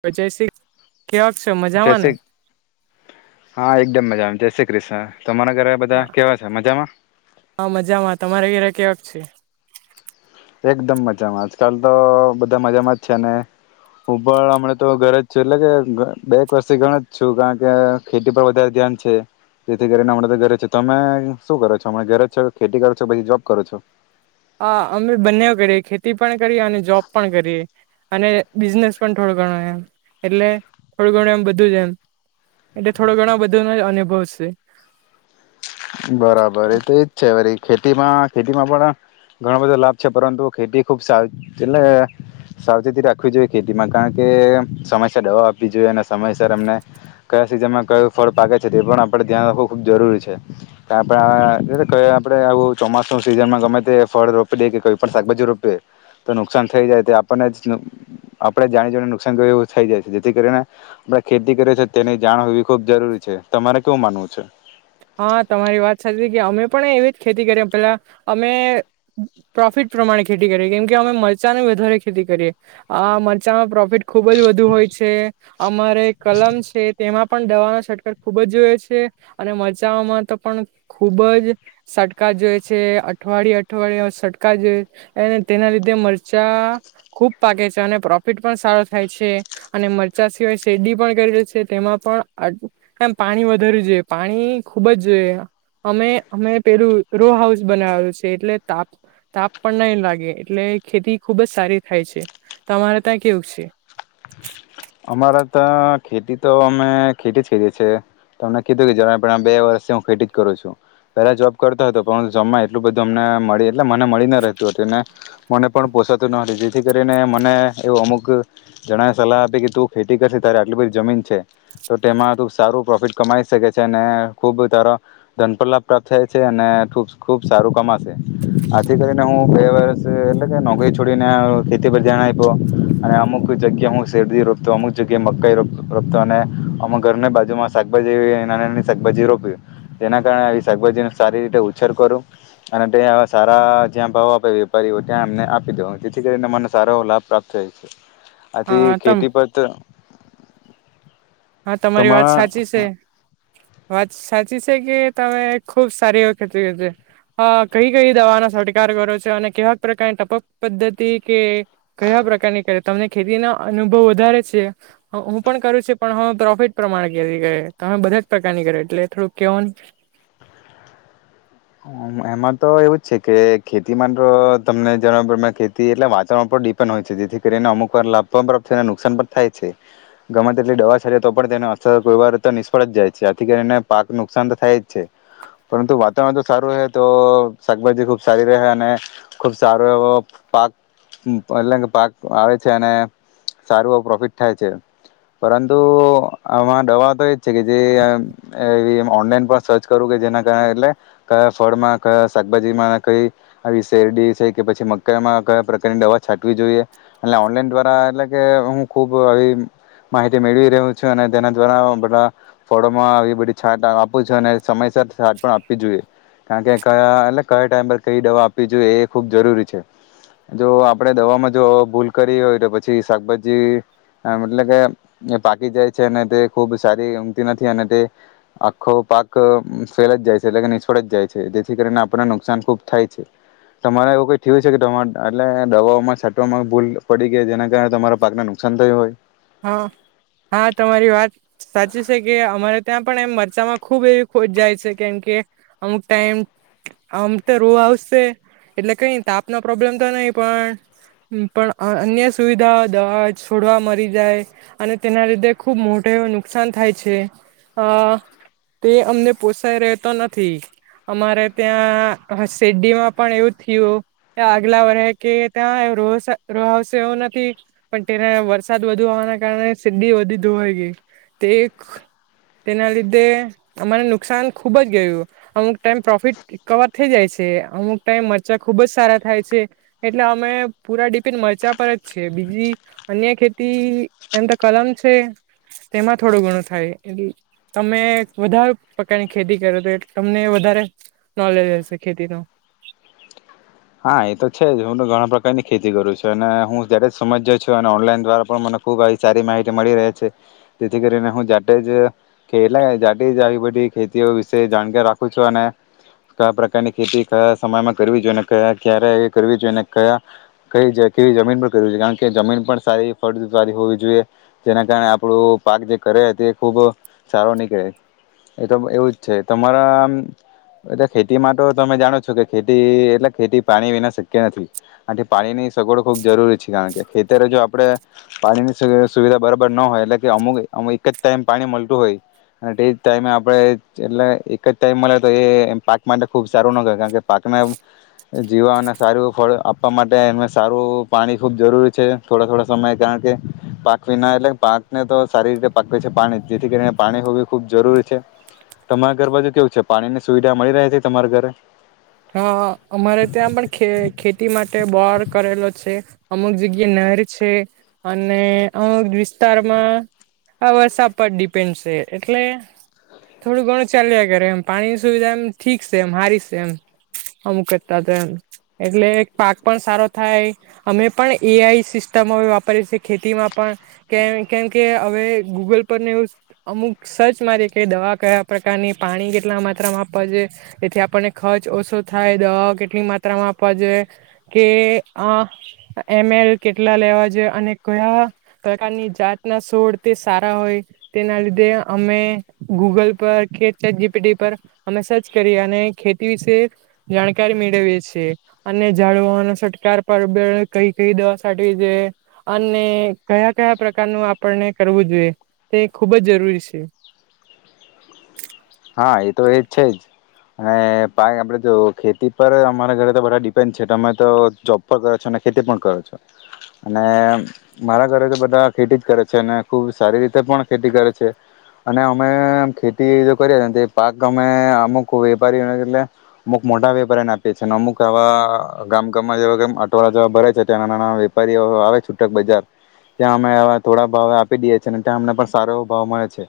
પછે એ સિક્સ - કેવા છે જય મજામાં ને? શ્રી હા એકદમ મજા જાય શ્રી ક્રિષ્ન તમારા ઘરે બધા હા કેવા છે મજામાં? હા મજામાં તમારે ઘરે કેવાક છે. એકદમ મજામાં આજકાલ તો બધા મજામાં જ છે ને હું પણ હમણા તો ઘરે જ છું એટલે કે બે એક વર્ષથી ઘણ જ છું કારણ કે ખેતી પર વધારે ધ્યાન છે જેથી કરીને હણા તો ઘરે છે તમે શું કરો છો હમ ઘરે જ છો ખેતી કરો છો કે પછી જોબ કરો છો? અ અમે બંનેઓ ઘરે છે ખે પણ કરીએ અને જોબ પણ કરીએ. અને બિઝનેસ પણ થોડો ઘણો એમ એટલે થોડું ઘણું એમ બધું જ એમ એટલે થોડો ઘણો બધું ન અનુભવ છે. બરાબર એ તો એ જ છે. ખેતીમાં ખેતીમાં પણ ઘણો બધો લાભ છે પરંતુ ખેતી ખૂબ સાવ એટલે સાવચેતી રાખવી જોઈએ ખેતીમાં કારણ કે સમયસર દવા આપવી જોઈએ અને સમયસર એમને કયા સિઝનમાં કયું ફળ પાગે છે તે પણ આપણે ધ્યાન રાખવું ખૂબ જરૂરી છે. આપે આ આપડે આવું ચોમાસ નું સિઝનમાં ગમે તે ફળ રોપી દે કે કોઈ પણ શાકભાજી રોપીએ તો નુકસાન થઈ જાય તે આપણને આપડે જાણી જઈને નુકસાન થય એવું થઈ જાય છે જેથી કરીને આપણે ખેતી કરીએ છે તેની જાણ હોવી ખુબ જરૂરી છે તમારે કેવું માનવું છે. હા તમારી વાત સાચી કે અમે પણ એવી જ ખેતી કરીએ પેલા અમે પ્રોફિટ પ્રમાણે ખેતી કરી કેમ કે અમે મરચાંની વધારે ખેતી કરીએ આ મરચામાં પ્રોફિટ ખુબ જ વધુ હોય છે. અમારે કલમ છે તેમાં પણ દવા ના છટકાર ખુબ જ જોવે છે અને મરચા ના મરચાઓમાં તો પણ ખૂબ જ સટકા જોએ છે અઠવાડિયે અઠવાડિય સટકા જોએ અને તેના લીધે મરચાં ખૂબ પાકે છે અને પ્રોફિટ પણ સારો થાય છે અને મરચા સિવાય શેરડી પણ કરી લે છે તેમાં પણ એમ પાણી વધારું જોઈએ પાણી ખુબ જ જો અમે અમે પેલું રો હાઉસ બનાવેલું છે એટલે તાપ તાપ પણ નહી લાગે એટલે ખેતી ખુબ જ સારી થાય છે તમારે ત્યાં કેવું છે. અમારા તા ખેતી તો અમે ખેતી જ કરીએ છીએ તમને કીધું કે જ બે વર્ષથી હું ખેતી જ કરું છું પહેલા જોબ કરતો હતો પરંતુ જમાં એટલું બધું અમને મળી એટલે મને મળી ન રહેતું હતું અને મને પણ પોસાતું ન હતું જેથી કરીને મને એવું અમુક જણાએ સલાહ તું ખેતી કરશે તારે આટલી બધી જમીન છે તો તેમાં તું સારું પ્રોફિટ કમાઈ શકે છે અને ખૂબ તારા ધનપલાાભ પ્રાપ્ત થાય છે અને ખૂબ સારું કમાશે આથી કરીને હું બે વર્ષ એટલે કે નોકરી છોડીને ખેતી પર ધ્યાન આપ્યો અને અમુક જગ્યા હું શેર તો અમુક જગ્યાએ મકાઈ રોપતો અને અમક ઘરની બાજુમાં શાકભાજી નાની નાની શાકભાજી રોપએ તેના કારણે આવી શાકભાજી ન સારી રીતે ઉછેર કરું અને તે સારા જ્યાં ભાવ આપે વેપારી હો ત્યાં એમને આપી દઉ જેથી કરીને મને સારો લાભ પ્રાપ્ત થાય છે. આ થી હા તમ ખેતી પર - હા તમારી વાત તમારા સાચી છે. વાત સાચી છે કે તમે ખુબ સારી ખેતી છે કઈ કઈ દવાનો છટકાર કરો છો અને કેવાક પ્રકારની ટપક પદ્ધતિ કે કયા પ્રકારની તમને ખેતી ના અનુભવ વધારે છે હું પણ કરું છું. પણ હવે પ્રોફિટ પ્રમાણે ખેતી કરીયે તોમે બધા જ પ્રકારની કર એટલે થોડુંક કેવા. એમાં તો એવું જ છે કે ખેતીમાં તો તમને જણ ખેતી એટલે વાતાવરણ ઉપર ડિપેન્ડ હોય છે જેથી કરીને અમુક વાર લાભ પણ પ્રપ્ત થને નુકસાન પણ થાય છે ગમે તેટલી દવા છડ તો પણ તેને અસર કોઈ વાર નિષ્ફળ જ જાય છે આથી કરીને પાક નુકસાન તો થાય જ છે પરંતુ ત તો સારું રહે તો શાકભાજી ખુબ સારી રહે અને ખુબ સારો એવો પાક એટલે કે પાક આવે છે અને સારું એવ પ્રોફિટ થાય છે પરંતુ આમાં દવા તો એજ છે કે જે એવી ઓનલાઈન પણ સર્ચ કરું કે જેના કારણે એટ કયા ફળમાં કયા શાકભાજીમાં કઈ આવી શેરડી છે કે પછી મકાઈમાં કયા પ્રકારની દવા છાંટવી જોઈએ એ ઓનલાઈન દ્વારા એટલે કે હું ખુબ આવી માહિતી મેળવી રહ છું અને તેના દ્વારા બધા ફળોમાં આવી બધી છાટ આપું છું અને સમયસર છાટ પણ આપ એ કારણ કે કયા એટલે કયા ટાઈમ પર કઈ દવા આપવી જોઈએ એ ખુબ જરૂરી છે જો આપડે દવાવામાં જો ભૂલ કરી હોય તો પછી શાકભાજી એટલે કે એ પાકી જાય છે અને તે ખુબ સારી ઉંઘતી નથી અને તે આખો પાક ફેલ જ જાય છે. જે કરીને નિષ્ફળ જાય છે જેથી કરીને આપણને નુકસાન ખુબ થાય છે તમારે એવું કઈ થય છે કે એટલે દવાઓમાં છટવામાં ભૂલ પડી ગઈ જેના કારણે તમારા પાકને નુકસાન થયું હોય. હા, હા તમારી વાત સાચી છે, કે અમારે ત્યાં પણ એમ મરચામાં ખુબ એવી ખોટ જાય છે, કેમ કે અમુક ટાઈમ અમ તો રો આવશે એટલે કઈ તાપનો પ્રોબ્લેમ તો નહી પણ, પણ અન્ય સુવિધા દવા છોડવા મરી અને તેના લીધે ખુબ મોટો એવ નુકસાન થાય છે, અ તે અમને પોસાય રહેતો નથી, અમારે ત્યાં શેરડીમાં પણ એવું થયું, આગલા વરસે કે ત્યાં રોહ આવશે એવું નથી પણ તેને વરસાદ વરસાદ વધુ હોવાના કારણે સીડી વધી હોય ગઈ, તે તેના લીધે અમાને નુકસાન ખુબ જ ગયું, અમુક ટાઈમ પ્રોફિટ કવર થઈ જાય છે અમુક ટાઈમ મરચા ખુબ જ સારા થાય છે, એટલે અમે પૂરા ડિપેન્ડ મરચાં પર જ છે, બીજી અન્ય ખેતી ખેતી એમ તો કલમ છે તેમાં થોડું ઘણું થાય તમે વધારે પ્રકારની ખેતી કરો તો એટલે તમને વધારે નોલેજ હશે ખેતી નું. હા એ તો છે જ હું ઘણા પ્રકારની ખેતી કરું છું અને હું જા જ સમજ્યો છું અને ઓનલાઈન દ્વારા પણ મને ખુબ સારી માહિતી મળી રહે છે, જેથી કરીને હું જાતે જ એટ જાતે જ આવી બધી ખેતીઓ વિશે જાણકાર રાખું છું અને, કયા પ્રકારની ખેતી કયા સમયમાં કરવી જોઈએ કયા ક્યારે એ કરવી જોઈએ અને કયા, કઈ કેવી જમીન પણ કરવી જોઈએ કારણ કે જમીન પણ સારી ફળદ સારી હોવી જોઈએ જેના કારણે આપણું પાક જે કરે તે ખૂબ સારો નીકળે, એ તો એવું જ છે તમારામ ખેતી માટે તમે જાણો છો કે ખેતી ખેતી પાણી વિના શક્ય નથી, આ પાણીની સગવડો ખૂબ જરૂરી છે કારણ કે ખેતરે જો આપણે, પાણીની સુવિધા બરાબર ન હોય એટલે કે અમુક એક એક જ ટાઈમ પાણી મળતું હોય અને તે જ ટાઈમે આપણે એટલે એક જ ટાઈમ મળે તો એ પાક માટે ખૂબ સારું ન કરે કારણ કે પાકને જીવાને સારું ફળ આપવા માટે એ સારું પાણી ખુબ જરૂરી છે થોડા થોડા સમય કારણ કે, પાક વિના એટલે પાકને તો સારી રીતે પાકવી છે પાણી જેથી કરીને પાણી હો ખૂબ જરૂરી છે, તમારા ઘર બાજુ કેવું છે પાણીની સુવિધા મળી રહે છે તમારા ઘરે? હા અમારે ત્યાં પણ ખેતી માટે બોર કરેલો છે, અમુક જગ્યા નહેર છે, અને અમુક વિસ્તારમાં આ વરસાદ પર ડિપેન્ડ છે, એટલે થોડું ઘણું ચાલ્યા કર એમ પાણીની સુવિધા એમ ઠીક છે એમ હારી છે એમ. અમુક કરતા તો એમ, એટલે પાક પણ સારો થાય, અમે પણ એ આઈ સિસ્ટમ હવે વાપરીએ છેએ ખેતીમાં પણ, કે કેમ કે હવે ગૂગલ પરને એવું અમુક સર્ચ મારીએ કે દવા કયા પ્રકારની પાણી કેટલા માત્રામાં આપવા છેે, એથી આપને ખત ઓછો થાય દવા કેટલી માત્રામાં આપવા જોઈએ, કે આ એમ એલ કેટલા લેવા જોઈએ અને કયા પ્રકારની જાતના સોડ તે સારા હોય તેના લીધે અમે ગૂગલ પર ખેતત જી પી ડી પર અમે સર્ચ કરી અનેે વિશે, જાણકારી મેળવીએ છે, છેએ અને જાળવનો છટકાર પરબ કઈ કઈ દવા સાટવી જોઈએ અને કયા કયા પ્રકારનું આપણને કરવું જોઈએ તે ખૂબ જ જરૂરી છે. હા એ તો એ જ છે જ, અને પાાય આપડે જો ખેતી પર અમારા ઘરે તો બધા ડિપેન્ડ છે તમે તો જોબ પર કરો છો અને ખેતી પણ કરો છો, અને મારા ઘરે તો બધા ખેતી જ કરે છે અને ખૂબ સારી રીતે પણ ખેતી કરે છે, અને અમે ખેતી કરીએ પાક અમે અમુક વેપારીઓને એટલે, અમુક મોટા વેપારીને આપીએ છીએ અને અમુક આવા ગામ ગામમાં જેવા અટવાળ જેવા ભરે છે ત્યાં ના નાના વેપારીઓ આવે છૂટક બજાર, ત્યાં અમેવા થોડા ભાવે આપી દઈએ છીએ અને ત્યાં અમને પણ સારો એવો ભાવ મળે છે.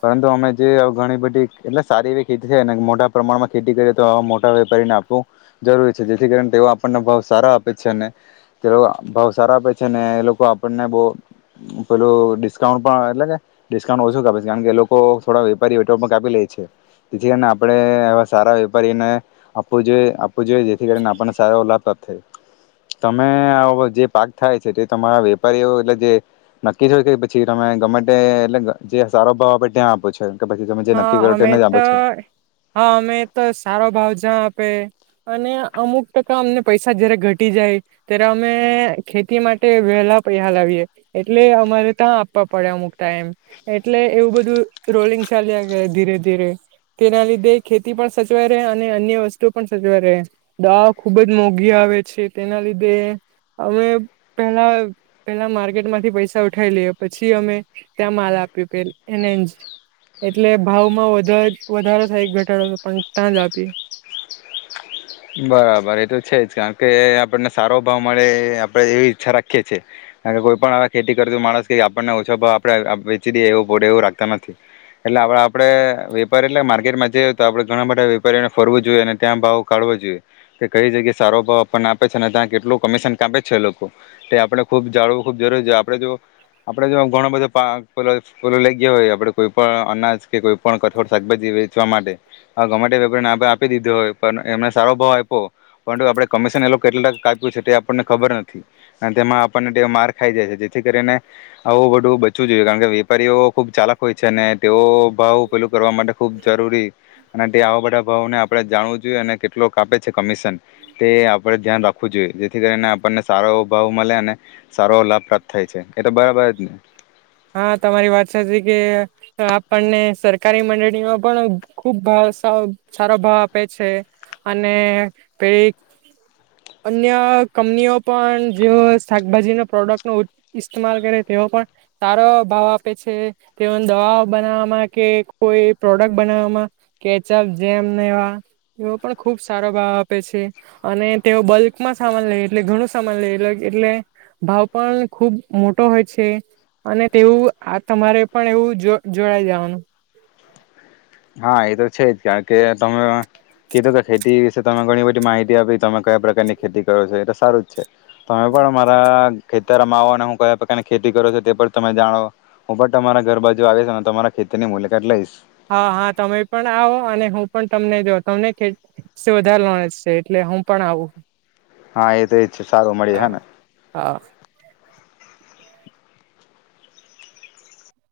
પરંતુ અમે જે ઘણી બધી એટલે સારી એવી ખેતી છેને મોટા પ્રમાણમાં ખેતી કરીએ તો આ મોટા વેપારીને આપવું, જરૂરી છે જેથી કાર તેઓ આપણને ભાવ સારા આપે છે ને, તે ભાવ સારા આપે છે ને એ લોકો આપણને બહ પેલું ડિસ્કાઉન્ટ પણ એટલે ડિસ્કાઉન્ટ ઓછુ છે કારણ કે લોકો થોડા વેપારી ી લે છે, તેથી આપડે એવા સારા વેપારીને આપવું જોઈએ. જ જેથી કરીને આપણને સારો લાભ પ્રાપ થાય. તમે આ જે પાક થાય છે તે તમારા વેપારીઓ એટલે જે, નક્કી છે કે પછી તમે ગમેન્ટ એટલે જે સારો ભાવ આપે ત્યાં આપો છો? કે પછી તમે જે હા કરો તેને અમે જ આપો તો છો હા અમે તો સારો ભાવ જ્યાં આપે, અને અમુક ટકા અમને પૈસા જયારે ઘટી જાય, ત્યારે અમે ખેતી માટે વેલા પૈસા લાવીએ, એટલે અમારે ત્યા આપવા પડે અમુક ટાઈમ, એટલે એવું બધું રોલિંગ ચાલ્યા ધીરે ધીરે, તેના લીધે ખેતી પણ સચવાઈ રહે અને અન્ય વસ્તુ પણ સચવાઈ રહે, દવા ખુબ જ મોઘી આવે છે તેના લીધે અમે પેલા પેલા માર્કેટમાંથી પૈસા ઉઠાઈ લઈએ, પછી અમે ત્યાં માલ આપ્યો પ એને જ. એટલે ભાવમાં વધ વધારો થાય એક ઘટાડો પણ તાજ આપિએ. બરાબર એ તો છે જ કારણ કે આપણને સારો ભાવ મળે આપડે એવી ઈચ્છા રાખીએ છીએ, કારણ કે કોઈ પણ આવા ખેતી કરતો માણસ કે આપણને ઓછો ભાવ આપડે વેચી દએ એવું પડે એવું રાખતા નથી, એટલે આપ આપડે વેપારી એટલે માર્કેટમાં જ તો આપણે ઘણા બધા વેપારીઓને ફરવું જોઈએ અને ત્યાં ભાવ કાઢવો જોઈએ, કે કઈ જગ્યાએ સારો ભાવ આપણને આપે છે અનેને ત્યાં કેટલું કમિશન કાપે છે લોકો, એ આપણે ખૂબ જાળવું ખૂબ જરૂરી છે આપડે જો આપડે જો, ઘણો બધોલો લઈ ગયા હોય આપડે કોઈ પણ અનાજ કે કોઈ પણ કઠોર શાકભાજી વેચવા માટે, આ ગમેટે વેપારીને આપ આપી દીધો હોય. પણ એમને સારો ભાવ આપ્યો. પરંતુ આપડણે કમિશન એ કેટલા કાપ્યું છે તે આપણને ખબર નથી, અને તેમાં આપણને માર્ક ખાઈ જાય છે જેથી કરીને. આવું બધું બચવું જોઈએ કારણ કે વેપારીઓ ખુબ ચાલક હોય છે અને તેઓ ભાવ પેલું કરવા માટે ખુબ જરૂરી, અને તે આવા બધા ભાવોને આપણે જાણવું કેટલો કાપે છે કમિશન, તે આપણે ધ્યાન રાખવું જોઈએ જેથી કરીને આપણને સારો એવો ભાવ મળે અને. સારો લાભ પ્રાપ્ત થાય છે એ તો બરાબર જ ને. હા તમારી વાત સાચી કે, આપણને સરકારી મંડળીમાં પણ ખુબ ભાવ સારો ભાવ આપે છે, અને પેલી અન્ય કંપનીઓ પણ જેઓ શાકભાજી ન પ્રોડક્ટ નો ઇસ્માલ કરે તેઓ પણ સારો ભાવ આપે છે, તેઓ દવા બનાવવામાં કે કોઈ પ્રોડક્ટ બનાવવામાં, કેચઅપ જેમ એવા એવો પણ ખુબ સારો ભાવ આપે છે, અને તેઓ બલ્કમાં સામાન લે એટલે ઘણું સામાન લે એટલે, ભાવ પણ ખૂબ મોટો હોય છે. અને તેવું આ તમારે પણ એવું જો જોડાઈ જેવાનું. હા એ તો છે જ કારણ કે તમે કીધું તો ખેટી તમે ઘણી બધી માહિતી આપી તમે કયા પ્રકારની ખેતી કરો છો એ તો સારું જ છે. તમે પણ મારા ખેતરમાં આવો અને હું કયા પ્રકારની ખેતી કરો છું તે પણ તમે જાણો, હું પણ તમારા ઘર બાાજુ આવીશ અને તમારા ખેતીની મુલાકાત લઈશ. હા હા તમે પણ આવો અને હું પણ તમને જો તમને વધારે માણ છે એટલે હું પણ આવું. હા, એ તો એજ સારું મળે હે હા ને હા